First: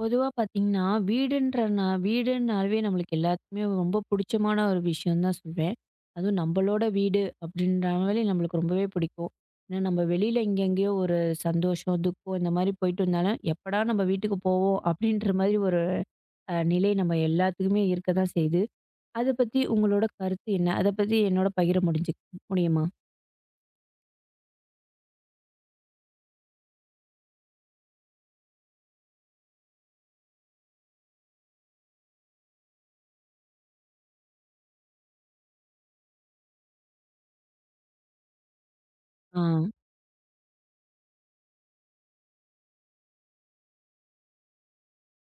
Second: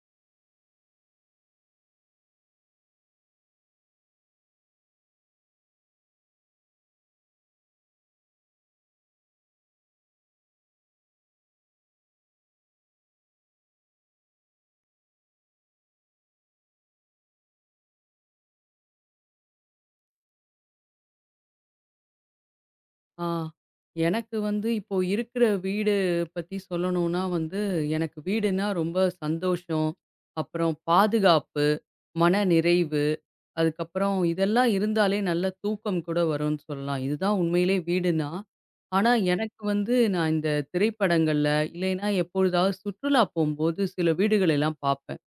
பொதுவா பார்த்தீங்கன்னா, வீடுன்றனா வீடுன்னாவே நம்மளுக்கு எல்லாத்துக்குமே ரொம்ப புடிச்சமான ஒரு விஷயம் தான் சொல்வேன். அதுவும் நம்பளோட வீடு அப்படின்றனாலே நம்மளுக்கு ரொம்பவே பிடிக்கும். ஏன்னா நம்ம வெளியில எங்கெங்கேயோ ஒரு சந்தோஷம், துக்கம் இந்த மாரி போயிட்டு இருந்தாலும், எப்படா நம்ம வீட்டுக்கு போவோம் அப்படின்ற மாதிரி ஒரு நிலை நம்ம எல்லாத்துக்குமே இருக்க தான் செய்யுது. அத பத்தி உங்களோட கருத்து என்ன? அத பத்தி என்னோட பகிர முடியுமா? ஆ. எனக்கு வந்து இப்போ இருக்கிற வீடு பத்தி சொல்லணும்னா வந்து, எனக்கு வீடுன்னா ரொம்ப சந்தோஷம், அப்புறம் பாதுகாப்பு, மன நிறைவு, அதுக்கப்புறம் இதெல்லாம் இருந்தாலே நல்ல தூக்கம் கூட வரும்ன்னு சொல்லலாம். இதுதான் உண்மையிலே வீடுன்னா. ஆனா ஆ, எனக்கு வந்து நான் இந்த திரைப்படங்கள்ல, இல்லைன்னா எப்பொழுதாவது சுற்றுலா போம்போது சில வீடுகள் எல்லாம் பார்ப்பேன்.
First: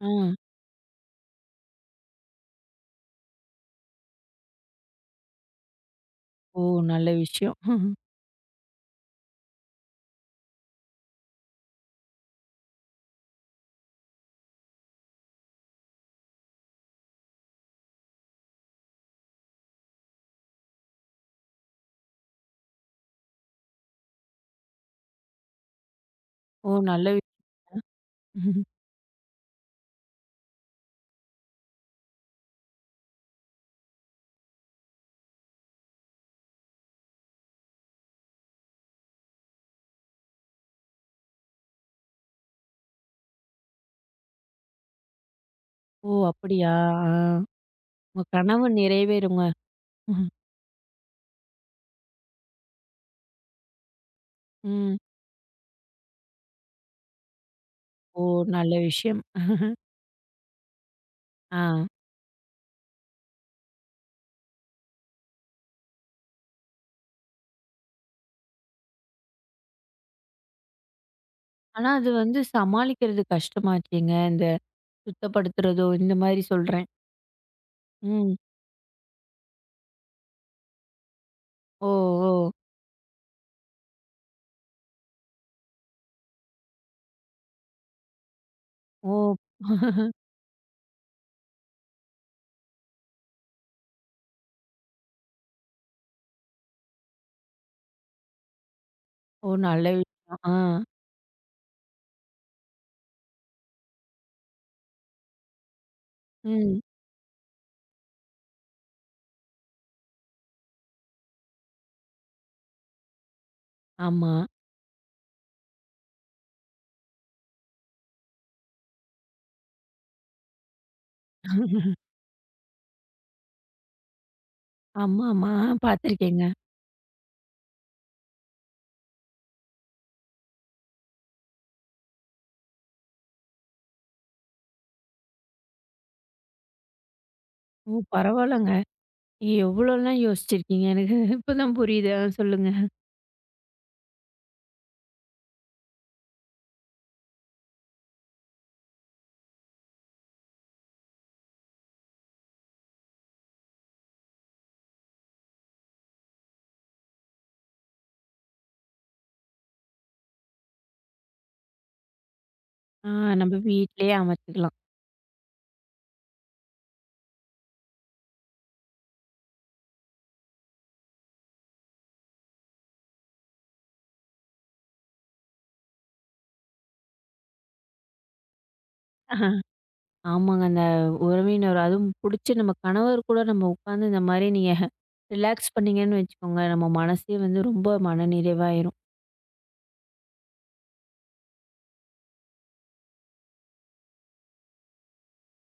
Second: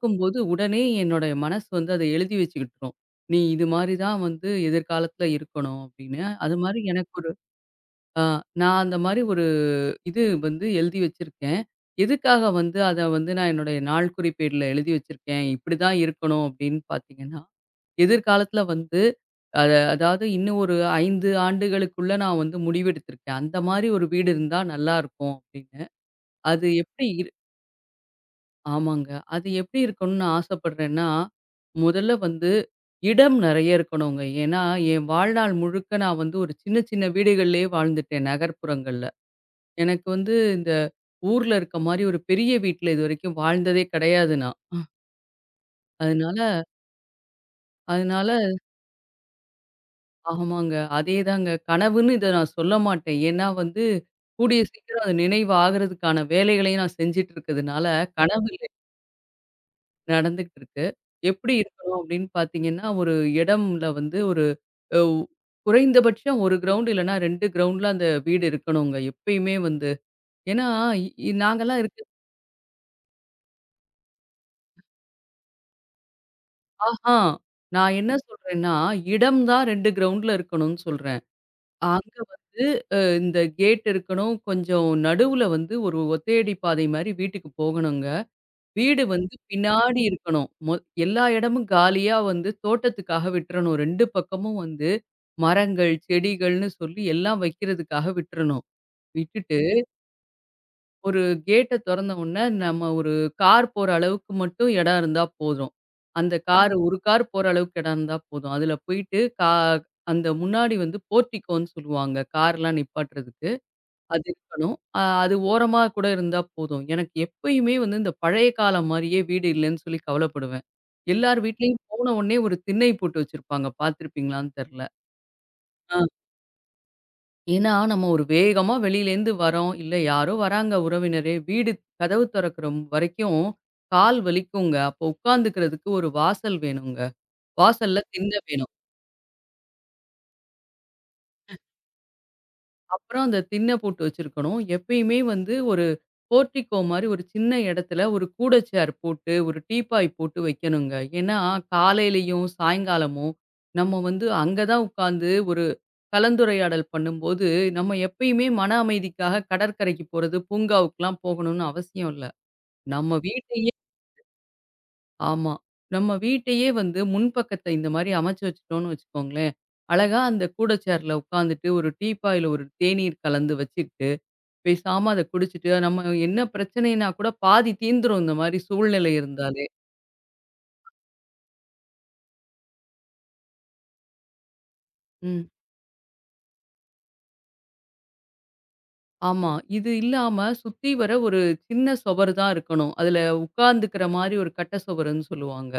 ஆ. உடனே என்னுடைய மனசு வந்து அத எழுதி வச்சுக்கிட்டுரும். "நீ இது மாரி தான் வந்து எதிர்காலத்துல இருக்கணும்" அப்படின்னு. அது ஓ! மாரி நல்ல எனக்கு விஷயம். ஆ, நான் அந்த மாரி ஒரு இது வந்து எழுதி வச்சிருக்கேன். எதுக்காக வந்து அத வந்து நான் என்னுடைய நாள் குறிப்பேடுல எழுதி வச்சிருக்கேன். இப்படிதான் இருக்கணும் அப்படின்னு பார்த்தீங்கன்னா, எதிர்காலத்துல வந்து அத அதாவது இன்னும் ஒரு 5 ஆண்டுகளுக்குள்ள நான் வந்து முடிவெடுத்திருக்கேன். அந்த மாரி ஒரு வீடு இருந்தா நல்லா இருக்கும் அப்படின்னு. அது ஓ! நல்ல எப்படி இரு விஷயம். ஆமாங்க. அது எப்படி இருக்கணும்னு ஆசைப்படுறேன்னா, முதல்ல வந்து இடம் நெறைய இருக்கணுங்க. ஏன்னா, என் வாழ்நாள் முழுக்க நான் வந்து ஒரு சின்ன சின்ன வீடுகள்லயே வாழ்ந்துட்டேன் நகர்ப்புறங்கள்ல. எனக்கு வந்து இந்த ஊர்ல இருக்க மாரி ஒரு பெரிய வீட்ல இதுவரைக்கும் வாழ்ந்ததே கிடையாது நான். ஓ! அதனால அப்படியா? ஆ. உங்க அதனால கனவு நிறைவேறுங்க. ம்ஹ்ம். ஆமாங்க. அதேதாங்க. கனவுன்னு இத நான் சொல்ல மாட்டேன். ஏன்னா வந்து கூடிய ம். சீக்கிரம் அது நினைவு ஆகுறதுக்கான வேலைகளையும் நான் செஞ்சுட்டு இருக்கிறதுனால, ஓ! கனவு இல்ல நல்ல விஷயம். நடந்துகிட்டு இருக்கு. எப்படி ஆ. இருக்கணும் அப்படின்னு பார்த்தீங்கன்னா, ஒரு இடம்ல வந்து ஒரு அ குறைந்தபட்சம் 1 கிரவுண்ட் இல்லன்னா 2 கிரவுண்ட்ல அந்த வீடு இருக்கணுங்க எப்பயுமே வந்து. ஏன்னா நாங்கலாம் ஆனா இருக்க அது வந்து சமாளிக்கிறது கஷ்டமாச்சேங்க. இந்த சுத்தப்படுத்துறதோ, இந்த மாரி சொல்றேன். ஆஹா! நான் என்ன ம். சொல்றேன்னா, இடம் தான் 2 கிரவுண்ட்ல இருக்கணும்னு சொல்றேன். ஓ! அங்க ஓ! வந்து இந்த கேட் இருக்கணும். கொஞ்சம் நடுவுல வந்து ஒரு ஒத்தையடி பாதை மாரி வீட்டுக்கு போகணுங்க. வீடு வந்து ஓ! பின்னாடி இருக்கணும். எல்லா இடமும் காலியா வந்து தோட்டத்துக்காக விட்டுறணும். 2 பக்கமும் வந்து மரங்கள், செடிகள்னு சொல்லி எல்லாம் வைக்கிறதுக்காக விட்டுறணும். ஓ! விட்டுட்டு நல்ல விஷயம். ஆ. ஒரு கேட்ட தொறந்த உடனே நம்ம ஒரு கார் போற அளவுக்கு மட்டும் இடம் இருந்தா போதும். அந்த கார் ஆமா. ம். ஒரு கார் போற அளவுக்கு இடம் இருந்தா போதும். அதுல போயிட்டு அந்த முன்னாடி வந்து போர்டிகோன்னு சொல்லுவாங்க. கார்லாம் நிப்பாட்டுறதுக்கு. அது ஆமா. இருக்கணும். அது ஓரமா கூட இருந்தா போதும். எனக்கு எப்பயுமே வந்து இந்த பழைய காலம் மாரியே வீடு இல்லன்னு சொல்லி கவலைப்படுவேன். எல்லார் வீட்லயும் போன உடனே ஒரு திண்ணை போட்டு வச்சிருப்பாங்க. பார்த்துருப்பீங்களான்னு தெர்ல. ஆமாமா. ஆ. பார்த்துருக்கேங்க. ஏன்னா, நம்ம ஒரு வேகமா வெளியிலேருந்து வரோம். இல்ல யாரோ வராங்க உறவினரு. வீடு கதவு தொறக்கிற வரைக்கும் கால் வலிக்குங்க. அப்போ உட்காந்துக்கிறதுக்கு ஒரு வாசல் வேணுங்க. ஓ! வாசல்ல திண்ணை வேணும். பரவால்லங்க. நீங்க எவ்வளோலாம் யோசிச்சிருக்கீங்க. எனக்கு இப்பதான் புரியுது. ஆ சொல்லுங்க. அப்புறம் அந்த திண்ணை போட்டு வச்சிருக்கணும். எப்பயுமே வந்து ஒரு போர்டிகோ மாரி ஒரு சின்ன இடத்துல ஒரு கூடை சேர் போட்டு, ஒரு டீப்பாய் போட்டு வைக்கணுங்க. ஏன்னா, காலையிலயும், சாயங்காலமும் நம்ம வந்து அங்க தான் உட்காந்து ஒரு கலந்துரையாடல் பண்ணும்போது, நம்ம எப்பயுமே மன அமைதிக்காக கடற்கரைக்கு போறது, பூங்காவுக்குலாம் போகணும்னு அவசியம் இல்ல. ஆ நம்ம நம்ம வீட்டையே வீட்லயே அமைச்சுக்கலாம். ஆமா. நம்ம வீட்டையே வந்து முன்பக்கத்த இந்த மாரி அமைச்சு வச்சுட்டோம்னு வச்சுக்கோங்களேன், அழகா அந்த கூடை சேர்ல உட்காந்துட்டு, ஒரு டீப்பாயில ஒரு தேநீர் கலந்து வச்சுக்கிட்டு, பேசாம அத குடிச்சிட்டு, நம்ம என்ன பிரச்சனைனா கூட பாதி தீந்துரும் இந்த மாரி சூழ்நிலை இருந்தாலே. ஆமாங்க. அந்த உறவினர் அதுவும் புடிச்ச நம்ம கணவர் கூட நம்ம உட்காந்து இந்த மாரி நீங்க ம். ரிலாக்ஸ் பண்ணீங்கன்னு வச்சுக்கோங்க, நம்ம மனசே வந்து ரொம்ப மனநிறைவாயிரும். ஆமா. இது இல்லாம சுத்தி வர ஒரு சின்ன சுவர் தான் இருக்கணும். அதுல உட்கார்ந்துக்கிற மாரி ஒரு கட்ட சுவருன்னு சொல்லுவாங்க.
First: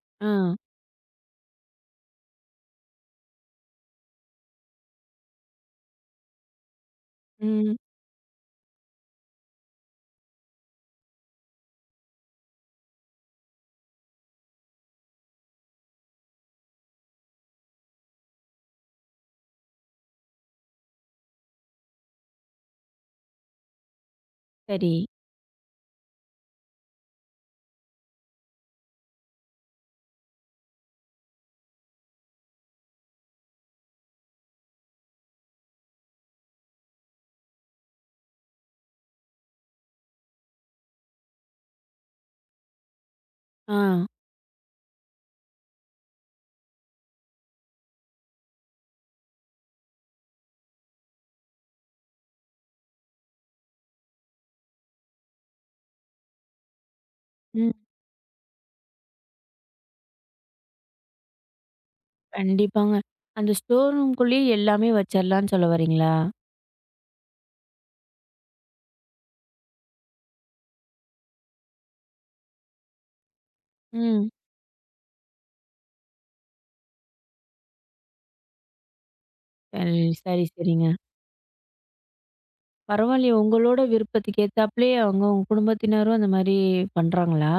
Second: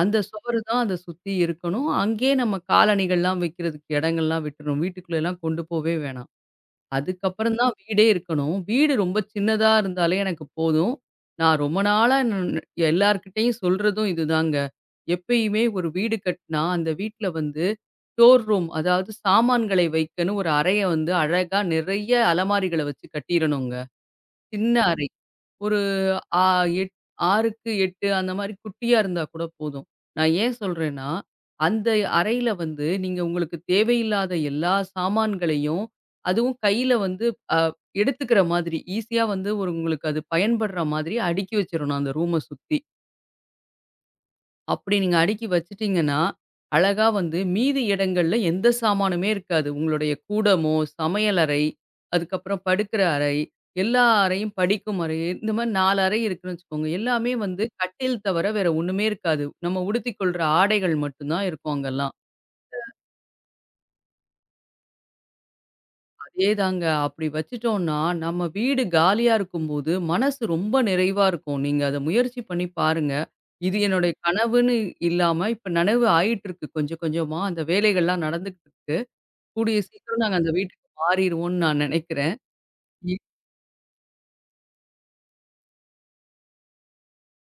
அந்த ஆ, சுவரு தான் அத சுத்தி இருக்கணும். அங்கேயே நம்ம காலணிகள்லாம் வைக்கிறதுக்கு இடங்கள்லாம் விட்டுறணும். வீட்டுக்குள்ளலாம் கொண்டு போவே வேணாம். அதுக்கப்புறம் தான் ம். வீடே இருக்கணும். வீடு ரொம்ப சின்னதா இருந்தாலே எனக்கு போதும். நான் ரொம்ப நாளா எல்லார்கிட்டயும் சொல்றதும் இதுதாங்க. எப்பயுமே ஒரு வீடு கட்டினா, அந்த வீட்ல வந்து ஸ்டோர் ரூம் அதாவது சாமான்களை வைக்கன்னு ஒரு அறைய வந்து அழகா நிறைய அலமாரிகள வச்சு கட்டிறணுங்க. சின்ன சரி. அறை. ஒரு ஆ எட் 6க்கு 8 அந்த மாரி குட்டியா இருந்தா கூட போதும். நான் ஏன் சொல்றேன்னா, அந்த அறையில வந்து நீங்க உங்களுக்கு தேவையில்லாத எல்லா சாமான்களையும், அதுவும் கையில வந்து அ எடுத்துக்கிற மாதிரி, ஈஸியா வந்து ஒரு உங்களுக்கு அது பயன்படுற மாதிரி அடுக்கி வச்சிரணும் அந்த ரூம சுத்தி. ஆ, அப்படி நீங்க அடுக்கி வச்சுட்டீங்கன்னா, அழகா வந்து மீதி இடங்கள்ல எந்த சாமானுமே இருக்காது. உங்களுடைய கூடமோ, சமையலறை, அதுக்கப்புறம் படுக்கிற அறை, எல்லா அறையும் படிக்கும் அறை, இந்த மாரி 4 அறை இருக்குன்னு வச்சுக்கோங்க. எல்லாமே வந்து ம். கட்டில் தவிர வேற ஒண்ணுமே இருக்காது. நம்ம உடுத்திக் கொள்ற ஆடைகள் மட்டும் தான் இருக்கும் அங்கெல்லாம். கண்டிப்பாங்க. அந்த ஸ்டோர் ரூம்க்குள்ளேயே எல்லாமே வச்சிரலான்னு சொல்ல வர்றீங்களா? அதேதாங்க. அப்படி வச்சுட்டோம்னா, நம்ம வீடு காலியா இருக்கும்போது, மனசு ரொம்ப நிறைவா இருக்கும். நீங்க அத முயற்சி பண்ணி பாருங்க. இது என்னுடைய ம். கனவுன்னு இல்லாம, இப்ப நனவு ஆயிட்டுருக்கு கொஞ்சம் கொஞ்சமா. அந்த வேலைகள்லாம் நடந்துகிட்டு இருக்கு. கூடிய சரி, சீக்கிரம் நாங்க சரி, அந்த வீட்டுக்கு சரிங்க. மாறிருவோம்ன்னு நான் நெனைக்கிறேன். பரவாயில்லையே உங்களோட விருப்பத்துக்கு ஏத்தாப்லயே அவங்க உங்க குடும்பத்தினரும் அந்த மாரி பண்றாங்களா?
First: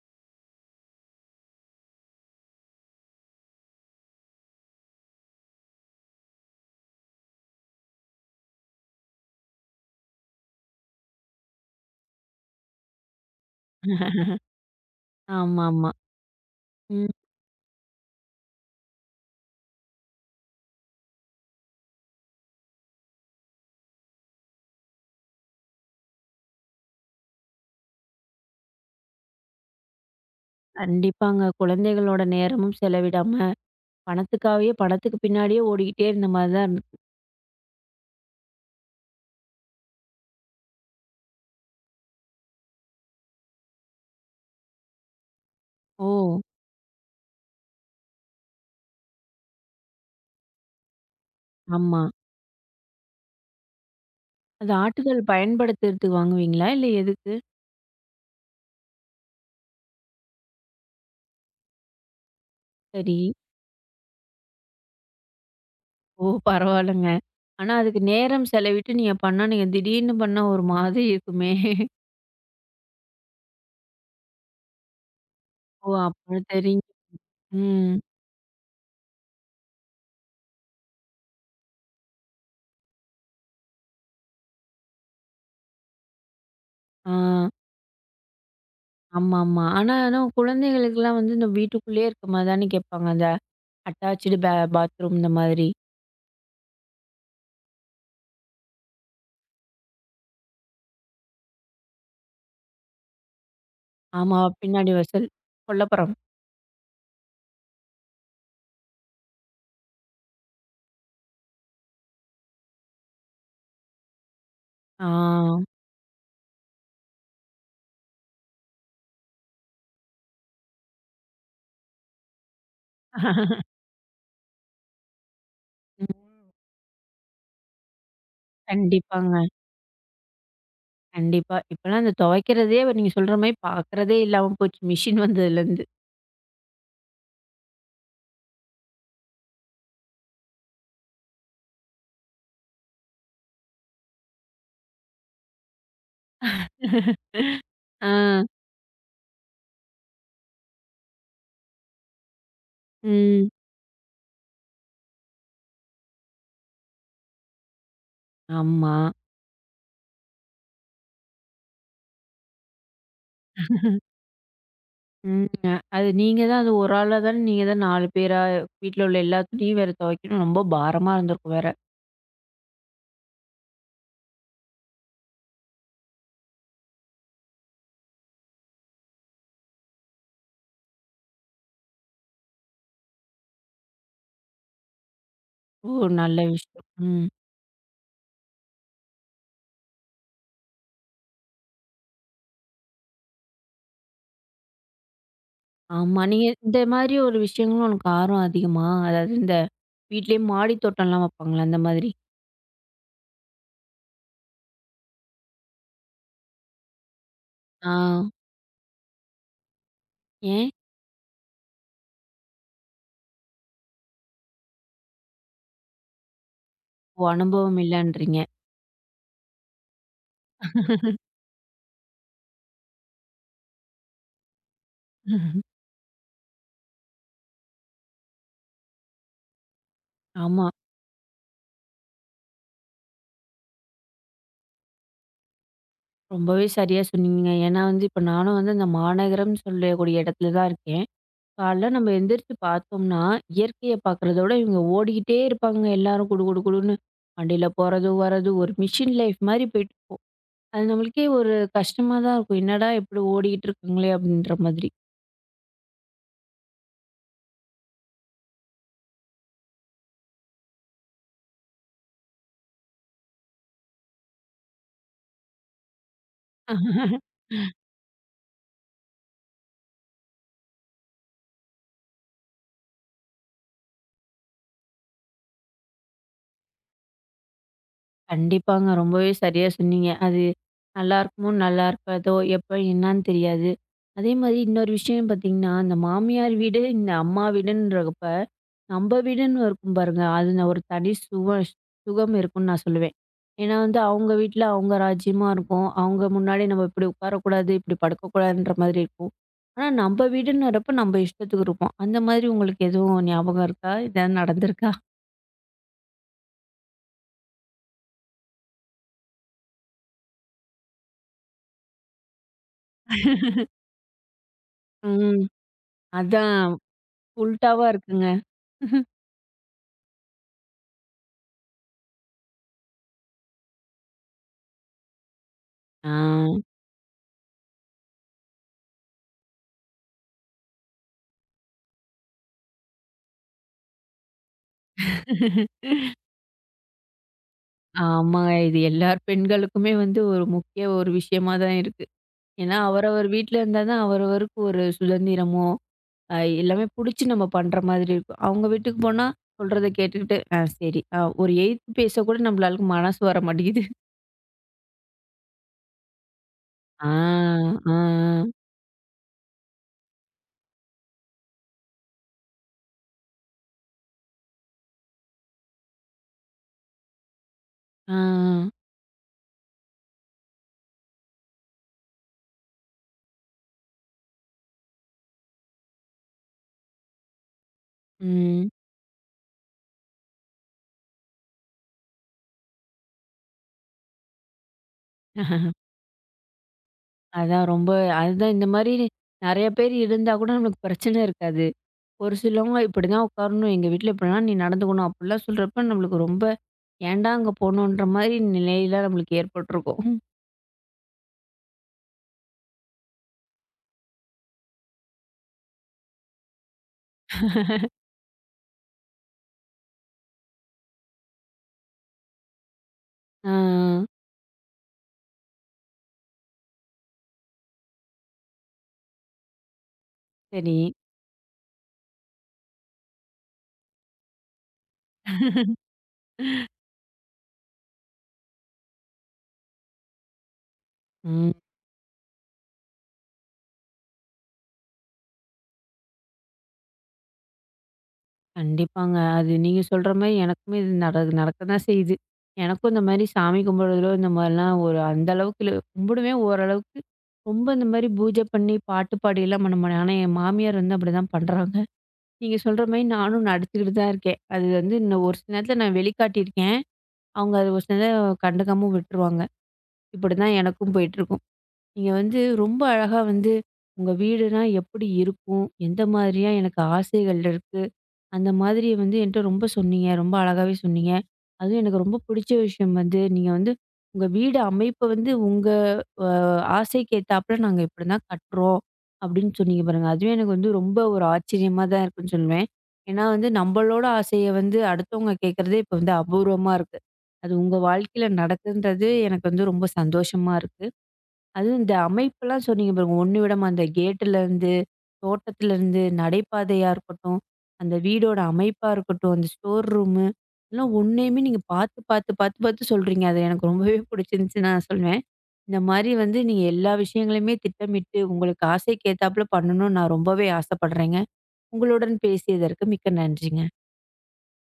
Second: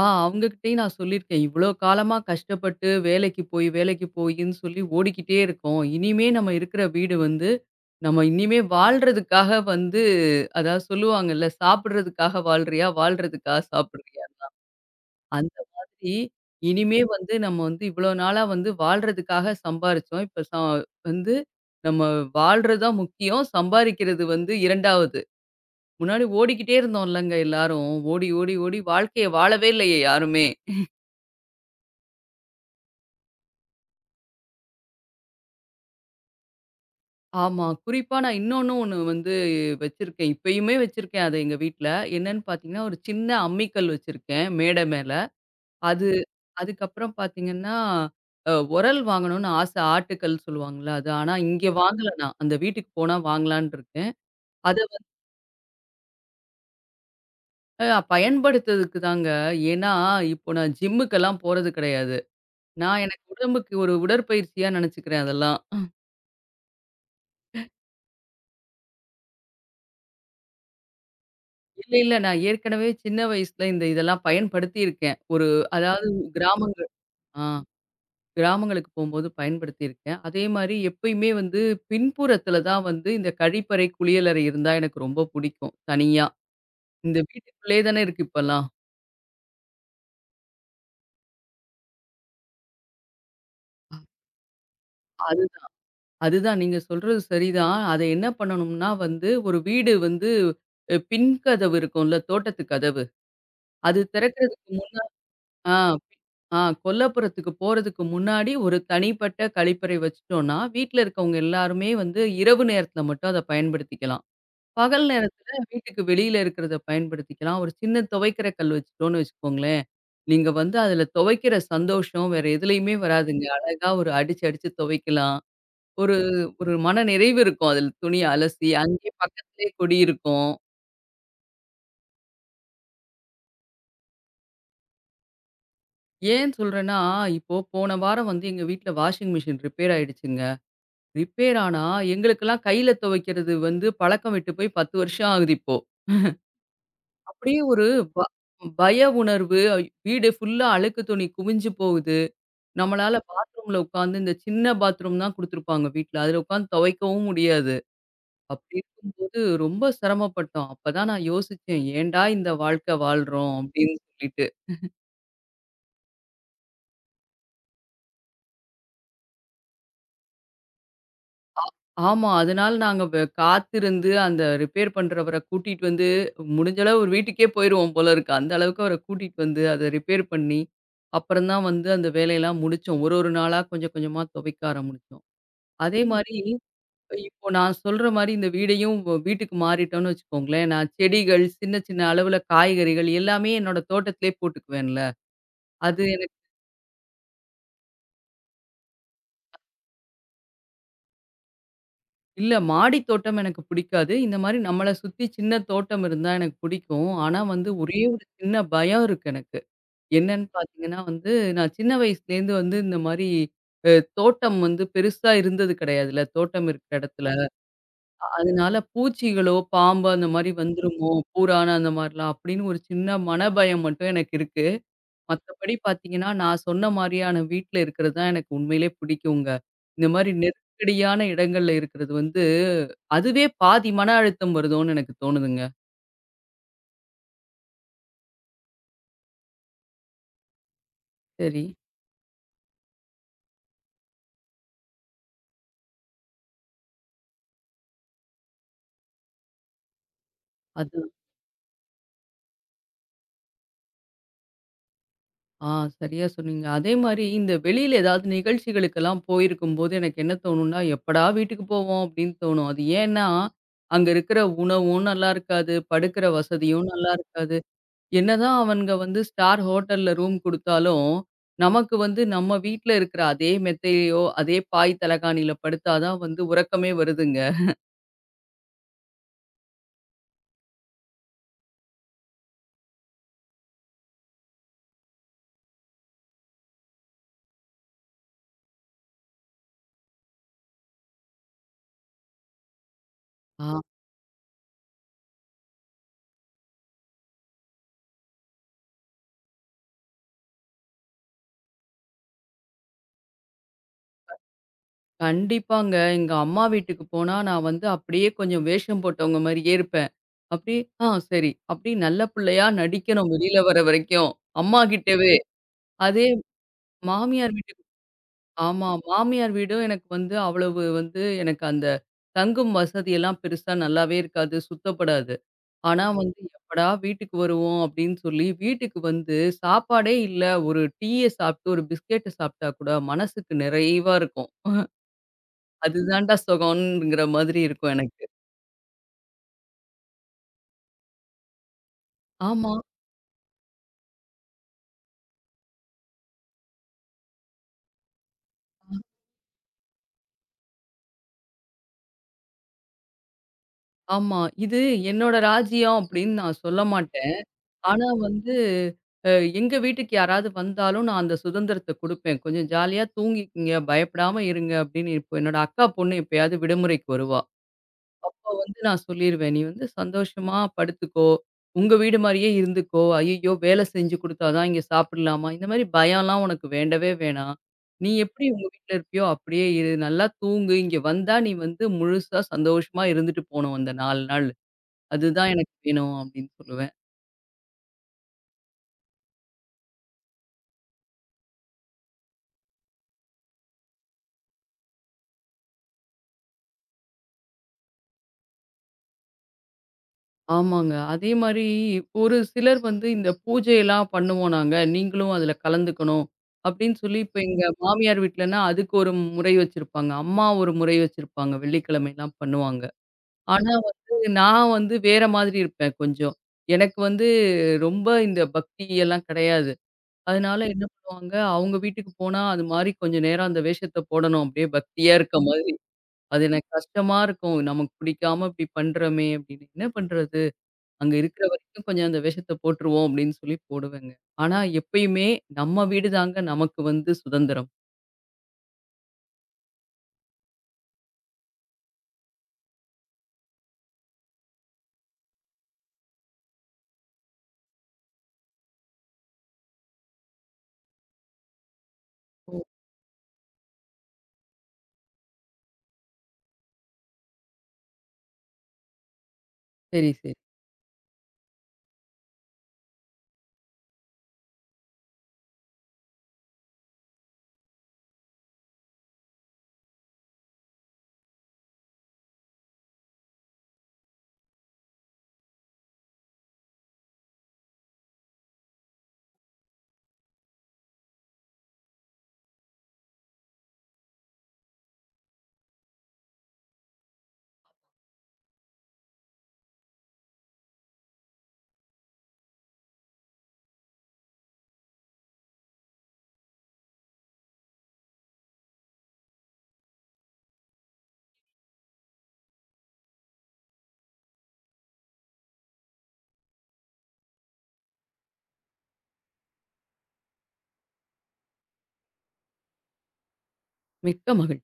ஆ அவங்ககிட்டயும் நான் சொல்லியிருக்கேன். "இவ்ளோ காலமா கஷ்டப்பட்டு வேலைக்கு போய், வேலைக்கு போயின்னு சொல்லி ஓடிக்கிட்டே இருக்கோம். இனிமே நம்ம இருக்கிற வீடு வந்து, நம்ம இனிமே வாழ்றதுக்காக வந்து அதாவது சொல்லுவாங்கல்ல, சாப்பிடுறதுக்காக வாழ்றியா? வாழ்றதுக்காக சாப்பிடுறியா?" அந்த ஆமாமா. மாதிரி இனிமே ம். வந்து நம்ம வந்து இவ்ளோ நாளா வந்து வாழ்றதுக்காக சம்பாரிச்சோம். இப்ப வந்து நம்ம வாழ்றது தான் முக்கியம். சம்பாரிக்கிறது வந்து 2வது. முன்னாடி ஓடிக்கிட்டே இருந்தோம்லங்க எல்லாரும். ஓடி, ஓடி, ஓடி வாழ்க்கைய வாழவே இல்லையே யாருமே! கண்டிப்பாங்க. குழந்தைகளோட நேரமும் செலவிடாம பணத்துக்காகவே பணத்துக்கு பின்னாடியே ஓடிக்கிட்டே இருந்த மாரி தான் இருந் ஆமா. குறிப்பா நான் ஒண்ணு வந்து வச்சிருக்கேன். இப்பயுமே வச்சிருக்கேன் அத எங்க வீட்ல. என்னன்னு பார்த்தீங்கன்னா, ஒரு சின்ன அம்மிக்கல் வச்சிருக்கேன் மேடை மேல. அது ஓ! அதுக்கப்புறம் பார்த்தீங்கன்னா, உரல் வாங்கணும்னு ஆச. ஆட்டுக்கல் சொல்லுவாங்கல்ல அது. ஆனா இங்க ஆமா. வாங்கல நான். அந்த வீட்டுக்கு போனா வாங்கலான்னு இருக்கேன். அது அத ஆட்டுகள் பயன்படுத்துறதுக்கு வாங்குவீங்களா? இல்ல எதுக்கு? பயன்படுத்துறதுக்கு தாங்க. ஏன்னா, இப்போ நான் ஜிம்முக்கெல்லாம் போறது கிடையாது. நான் சரி. எனக்கு உடம்புக்கு ஒரு உடற்பயிற்சியா நெனச்சுக்கிறேன் அதெல்லாம். ஓ! பரவால்லங்க. ஆனா, அதுக்கு நேரம் செலவிட்டு நீங்க பண்ணா, நீங்க திடீர்னு பண்ணா ஒரு மாதிரி இருக்குமே! இல்ல. நான் ஏற்கனவே சின்ன வயசுல இந்த இதெல்லாம் பயன்படுத்தியிருக்கேன். ஒரு ஓ! அதாவது அப்பறம் தெரியும். கிராமங்கள் ஆ. ம். கிராமங்களுக்கு போம்போது பயன்படுத்தியிருக்கேன். அதே மாரி எப்பயுமே வந்து பின்புறத்தில தான் வந்து இந்த கழிப்பறை, குளியலறை இருந்தா எனக்கு ரொம்ப புடிக்கும். தனியா. ஆ. இந்த வீட்டுக்குள்ளே தானே இருக்கு இப்பல்லாம். ஆமாமா. ஆனா குழந்தைகளுக்கெல்லாம் வந்து இந்த வீட்டுக்குள்ளேயே இருக்க மாரி தானே கேட்பாங்க. அந்த அட்டாச்டு பே பாத்ரூம் இந்த அதுதான், மாதிரி. அதுதான் நீங்க சொல்றது சரிதான். அத என்ன பண்ணணும்னா வந்து ஒரு வீடு வந்து பின் கதவு இருக்கும்ல, தோட்டத்து கதவு. அது ஆமா. திறக்கிறதுக்கு பின்னாடி முன் வாசல் ஆ கொல்லப்புறம். பி- ஆ கொல்லப்புறத்துக்கு போறதுக்கு முன்னாடி ஒரு தனிப்பட்ட கழிப்பறை வச்சுட்டோம்னா, வீட்ல இருக்கவங்க எல்லாருமே வந்து இரவு நேரத்தில மட்டும் அத பயன்படுத்திக்கலாம். பகல் ஆ. நேரத்துல வீட்டுக்கு வெளியில இருக்கிறத பயன்படுத்திக்கலாம். ஒரு சின்ன துவைக்கிற கல் வச்சுட்டோம்னு வச்சுக்கோங்களேன், நீங்க வந்து அதுல துவைக்கிற சந்தோஷம் வேற எதுலயுமே வராதுங்க. அழகா ஒரு அடிச்சு, அடிச்சு துவைக்கலாம். ஒரு ம். ஒரு மனநிறைவு இருக்கும். அதில துணிய அலசி அங்கேயே கண்டிப்பாங்க. பக்கத்திலேயே கொடி இருக்கும். கண்டிப்பா. இப்பலாம் அந்த துவைக்கிறதே நீங்க சொல்ற மாரி பார்க்கறதே இல்லாம போச்சு. மிஷின் வந்ததுலருந்து. ஏன் சொல்றேன்னா, இப்போ போன வாரம் வந்து எங்க வீட்ல வாஷிங் மிஷின் ரிப்பேர் ஆயிடுச்சுங்க. ரிப்பேர் ஆனா எங்களுக்கெல்லாம் கையில துவைக்கிறது வந்து பழக்கம் விட்டு போய் 10 வருஷம் ஆகுது இப்போ. அப்படியே ஒரு ப ஆ. பய உணர்வு. வீடு ஃபுல்லா அழுக்கு துணி குமிஞ்சு போகுது. நம்மளால ம். பாத்ரூம்ல உட்காந்து இந்த சின்ன பாத்ரூம் தான் குடுத்துருப்பாங்க வீட்ல. அதுல உட்காந்து துவைக்கவும் முடியாது. அப்படி ஆமா. இருக்கும்போது ரொம்ப சிரமப்பட்டோம். அப்பதான் நான் யோசிச்சேன், "ஏன்டா இந்த வாழ்க்கை வாழ்றோம்?" அப்படின்னு சொல்லிட்டு. ம். அது நீங்க தான் அது ஒரு ஆளா தானே நீங்க தான் 4 பேரா வீட்ல உள்ள எல்லா துணியும் வேற துவைக்கணும். ரொம்ப பாரமா இருந்திருக்கும் வேற. ஆமா. அதனால நாங்க காத்திருந்து அந்த ரிப்பேர் பண்றவர கூட்டிட்டு வந்து முடிஞ்ச அளவு அவரு வீட்டுக்கே போயிருவோம் போல இருக்கு. அந்த அளவுக்கு அவர கூட்டிட்டு வந்து அத ரிப்பேர் பண்ணி, அப்புறம் தான் வந்து அந்த வேலையெல்லாம் முடிச்சோம். ஒரு ஒரு நாளா கொஞ்சம் கொஞ்சமா துவைக்க ஆரம்பிச்சோம். ஓ! அதே மாரி, நல்ல விஷயம். ம். இப்போ நான் சொல்ற மாரி இந்த வீட்டுக்கு மாறிட்டோம்னு வச்சுக்கோங்களேன், நான் செடிகள், சின்ன சின்ன அளவுல காய்கறிகள் எல்லாமே என்னோட தோட்டத்திலேயே போட்டுக்குவேன்ல. அது ஆமா. எனக்கு நீங்க இந்த மாதிரி ஒரு விஷயங்களும் உனக்கு ஆர்வம் அதிகமா? அதாவது இந்த வீட்லயே மாடி தோட்டம்லாம் வைப்பாங்கள்ல அந்த மாதிரி? இல்ல மாடி தோட்டம் எனக்கு பிடிக்காது. இந்த மாரி நம்மள சுத்தி சின்ன தோட்டம் இருந்தா எனக்கு பிடிக்கும். ஆனா வந்து ஆ. ஒரே ஒரு சின்ன பயம் இருக்கு எனக்கு. என்னன்னு ஏன்? பார்த்தீங்கன்னா வந்து, நான் சின்ன வயசுலேருந்து வந்து இந்த மாரி அ தோட்டம் வந்து பெருசா இருந்தது கிடையாதுல்ல, தோட்டம் இருக்கிற ஓ! இடத்துல. அனுபவம் இல்லன்றீங்க. அதனால பூச்சிகளோ, பாம்பு அந்த மாரி வந்துருமோ! பூரான் அந்த மாரிலாம் அப்படின்னு ஒரு சின்ன மனபயம் மட்டும் எனக்கு இருக்கு. மத்தபடி பார்த்தீங்கன்னா, நான் சொன்ன மாரியான வீட்ல இருக்கிறது தான் எனக்கு உண்மையிலே பிடிக்குங்க. இந்த மாரி ஆமா. நெருக்கடியான இடங்கள்ல இருக்கிறது வந்து, அதுவே பாதி மன அழுத்தம் வருதோன்னு எனக்கு தோணுதுங்க. ரொம்பவே சரியா சொன்னீங்க. ஏன்னா வந்து இப்ப நானும் வந்து இந்த மாநகரம் சொல்லக்கூடிய இடத்துல தான் இருக்கேன். சரி. காலைல நம்ம எந்திரிச்சு பார்த்தோம்னா, இயற்கைய பார்க்குறதோட இவங்க ஓடிக்கிட்டே இருப்பாங்க எல்லாரும் குடு குடு குடுன்னு. வண்டியில போறது, வர்றது ஒரு மிஷின் லைஃப் மாரி போயிட்டு இருக்கும். அது அது நம்மளுக்கே ஒரு கஷ்டமா தான் இருக்கும். என்னடா இப்படி ஓடிக்கிட்டு இருக்காங்களே அப்படின்ற மாதிரி. ஆ சரியா சொன்னீங்க. அதே மாரி இந்த வெளியில ஏதாவது நிகழ்ச்சிகளுக்கெல்லாம் போயிருக்கும்போது எனக்கு என்ன தோணும்னா, எப்படா வீட்டுக்கு போவோம் அப்படின்னு தோணும். அது ஏன்னா, அங்க இருக்கிற உணவும் நல்லா இருக்காது, படுக்கிற வசதியும் நல்லா இருக்காது. என்னதான் அவனுங்க வந்து ஸ்டார் ஹோட்டல்ல ரூம் குடுத்தாலும், நமக்கு வந்து நம்ம வீட்ல இருக்கிற அதே மெத்தையிலயோ, அதே பாய் தலகாணியில படுத்தா தான் வந்து உறக்கமே வருதுங்க. கண்டிப்பாங்க. ரொம்பவே சரியா சொன்னீங்க. அது நல்லாருக்குமோ, நல்லா இருக்காதோ, எப்ப என்னான்னு தெரியாது. அதே மாரி இன்னொரு விஷயம் பார்த்தீங்கன்னா, இந்த மாமியார் வீடு, இந்த அம்மா வீடுன்றப்ப நம்ம வீடுன்னு இருக்கும் பாருங்க. அதுல ஒரு தனி சுகம் இருக்கும்ன்னு நான் சொல்லுவேன். ஏன்னா வந்து அவங்க வீட்ல அவங்க ராஜ்யமா இருக்கும். அவங்க முன்னாடி நம்ம இப்படி உட்காரக்கூடாது, இப்படி படுக்கக்கூடாதுன்ற மாதிரி இருக்கும். ஆனா நம்ம வீடுன்னு வரப்ப நம்ம இஷ்டத்துக்கு இருப்போம். அந்த மாதிரி உங்களுக்கு எதுவும் ஞாபகம் இருக்கா? ஏதாவது நடந்திருக்கா? கண்டிப்பாங்க. எங்க அம்மா வீட்டுக்கு போனா, நான் வந்து அப்படியே கொஞ்சம் வேஷம் போட்டவங்க மாரியே இருப்பேன். அப்படியே ஆ சரி. அப்படி நல்ல பிள்ளையா நடிக்கணும் வெளியில வர வரைக்கும். அம்மா கிட்டவே. ம். அதே அதான் மாமியார் வீட்டுக்கு உல்டாவா இருக்குங்க. ஆமா. மாமியார் வீடும் எனக்கு வந்து அவ்வளவு வந்து எனக்கு அந்த தங்கும் வசதியெல்லாம் பெருசா நல்லாவே இருக்காது. சுத்தப்படாது. ஆனா ஆ. வந்து எப்படா வீட்டுக்கு வருவோம் அப்படின்னு சொல்லி, வீட்டுக்கு வந்து சாப்பாடே இல்ல. ஒரு டீய சாப்பிட்டு, ஒரு பிஸ்கெட்ட சாப்பிட்டா கூட மனசுக்கு நிறைவா இருக்கும். அதுதான்டா சுகம்ங்கிற மாதிரி இருக்கும் எனக்கு. ஆமாங்க. இது எல்லார் பெண்களுக்குமே வந்து ஒரு முக்கிய ஒரு விஷயமா தான் இருக்கு. ஆமா, ஏன்னா அவரவர் வீட்ல இருந்தா தான் அவரவருக்கு ஒரு சுதந்திரமோ எல்லாமே புடிச்சு நம்ம பண்ற மாதிரி இருக்கும். அவங்க வீட்டுக்கு போனா சொல்றத கேட்டுக்கிட்டு, ஆ சரி. ஒரு எய்த்து பேச கூட நம்மளாளுக்கு மனசு வர மாட்டேங்குது. ஆமா. இது என்னோட ராஜ்யம் அப்படின்னு நான் சொல்ல ஆ, மாட்டேன். ஆ, ஆனா வந்து அ எங்க வீட்டுக்கு யாராவது வந்தாலும் நான் அந்த சுதந்திரத்த குடுப்பேன். கொஞ்சம் ஜாலியா தூங்கிக்கங்க, பயப்படாம இருங்க அப்படின்னு இப்போ என்னோட அக்கா பொண்ணு எப்பயாவது விடுமுறைக்கு வருவா. ஆ, அப்போ வந்து நான் சொல்லிருவேன். "நீ வந்து சந்தோஷமா படுத்துக்கோ. உங்க வீடு மாரியே இருந்துக்கோ. ஐய்யய்யோ! வேலை செஞ்சு குடுத்தா தான் இங்க சாப்பிடலாமா?" இந்த மாரி பயம்லாம் உனக்கு வேண்டவே வேணாம். நீ எப்படி உங்க ம். வீட்ல இருப்பியோ அப்படியே இரு. நல்லா தூங்கு. இங்க வந்தா நீ வந்து முழுசா சந்தோஷமா இருந்துட்டு போணும் அந்த 4 நாள். அதுதான் எனக்கு வேணும்." அப்படின்னு சொல்லுவேன். அதான் ரொம்ப அதுதான் இந்த மாரி நெறைய பேர் இருந்தா கூட நமக்கு பிரச்சனை இருக்காது. ஒரு சிலவங்க இப்படிதான் உட்காரணும், எங்க வீட்ல இப்படிலாம் நீ நடந்துக்கணும் அப்படிலாம் சொல்றப்ப நம்மளுக்கு ரொம்ப ஏன்டா அங்க போனோன்ற மாரி நிலையில நம்மளுக்கு ஏற்பட்டுருக்கும். ஆமாங்க. அதே மாரி ஒரு சிலர் வந்து இந்த பூஜையெல்லாம் பண்ணுவோம் நாங்க. நீங்களும் அதுல கலந்துக்கணும். அப்படின்னு சொல்லி இப்ப எங்க மாமியார் வீட்லன்னா அதுக்கு ஒரு முறை வச்சிருப்பாங்க. அம்மா ஒரு முறை வச்சிருப்பாங்க. வெள்ளிக்கிழமைலாம் பண்ணுவாங்க. ஆ, ஆனா வந்து நான் வந்து வேற மாதிரி இருப்பேன் கொஞ்சம். எனக்கு வந்து ரொம்ப இந்த பக்தி எல்லாம் கிடையாது. அதனால சரி. என்ன பண்ணுவாங்க, அவங்க வீட்டுக்கு போனா அது மாரி கொஞ்சம் நேரம் அந்த வேஷத்த போடணும். அப்படியே பக்தியா இருக்க மாரி. அது எனக்கு கஷ்டமா இருக்கும். நமக்கு பிடிக்காம இப்படி பண்றோமே அப்படின்னு. என்ன பண்றது? அங்க இருக்கிற ம். வரைக்கும் கொஞ்சம் அந்த வேஷத்த போட்டுருவோம் அப்படின்னு சொல்லி போடுவேங்க. ஆனா எப்பயுமே நம்ம வீடு தாங்க நமக்கு வந்து சுதந்திரம். கண்டிப்பாங்க. அது நீங்க சொல்ற மாரி எனக்குமே இது நடக்க தான் செய்யுது. எனக்கும் இந்த மாரி சாமி கும்பிடுறதோ, இந்த மாரிலாம் ஒரு அந்த அளவுக்கு இல்ல. கும்பிடுவேன் ஓரளவுக்கு. ரொம்ப இந்த மாரி பூஜை பண்ணி, பாட்டு பாடிலாம் பண்ண மாட்டேன். ஆனா, என் மாமியார் வந்து அப்படிதான் பண்றாங்க. நீங்க ஓ! சொல்ற மாரி நானும் நடிச்சுக்கிட்டு தான் இருக்கேன். அது வந்து இன்னும் ஒரு சில நேரத்துல நான் வெளிக்காட்டியிருக்கேன். அவங்க அது ஒரு சில நேரம் கண்டுக்காம விட்டுருவாங்க. சரி, சரி. இப்படிதான் எனக்கும் போயிட்டுருக்கும். நீங்க வந்து ரொம்ப அழகா வந்து, உங்க வீடுனா எப்படி இருக்கும்? எந்த மாதிரியா எனக்கு ஆசைகள் இருக்கு? அந்த மாதிரி வந்து என்கிட்ட ரொம்ப சொன்னீங்க. ரொம்ப அழகாவே சொன்னீங்க. அதுவும் எனக்கு ரொம்ப பிடிச்ச விஷயம் வந்து, நீங்க வந்து உங்க வீடு அமைப்ப வந்து உங்க அ ஆசைக்கு ஏத்தாப்புல நாங்க இப்படிதான் கட்டுறோம் அப்படின்னு சொன்னீங்க பாருங்க. அதுவே எனக்கு வந்து ரொம்ப ஒரு ஆச்சரியமா தான் இருக்குன்னு சொல்லுவேன். ஏன்னா வந்து நம்மளோட ஆசைய வந்து அடுத்தவங்க கேட்கறதே இப்ப வந்து அபூர்வமா இருக்கு. அது உங்க வாழ்க்கையில நடக்குன்றது எனக்கு வந்து ரொம்ப சந்தோஷமா இருக்கு. அதுவும் இந்த அமைப்பெல்லாம் சொன்னீங்க பாருங்க. ஒண்ணு விடாம அந்த கேட்டுலேருந்து, தோட்டத்துலேருந்து, நடைபாதையா இருக்கட்டும், அந்த வீடோட அமைப்பா இருக்கட்டும், அந்த ஸ்டோர் ரூமு, எல்லாம் ஒன்னையுமே நீங்க பார்த்து சொல்றீங்க. அது எனக்கு ரொம்பவே பிடிச்சிருந்துச்சு நான் சொல்வேன். இந்த மாரி வந்து நீங்க எல்லா விஷயங்களையுமே திட்டமிட்டு, உங்களுக்கு ஆசைக்கு ஏத்தாப்புல பண்ணணும்னு நான் ரொம்பவே ஆசைப்படுறேங்க. உங்களுடன் பேசியதற்கு மிக்க நன்றிங்க. மிக்க மகிழ்ச்சி.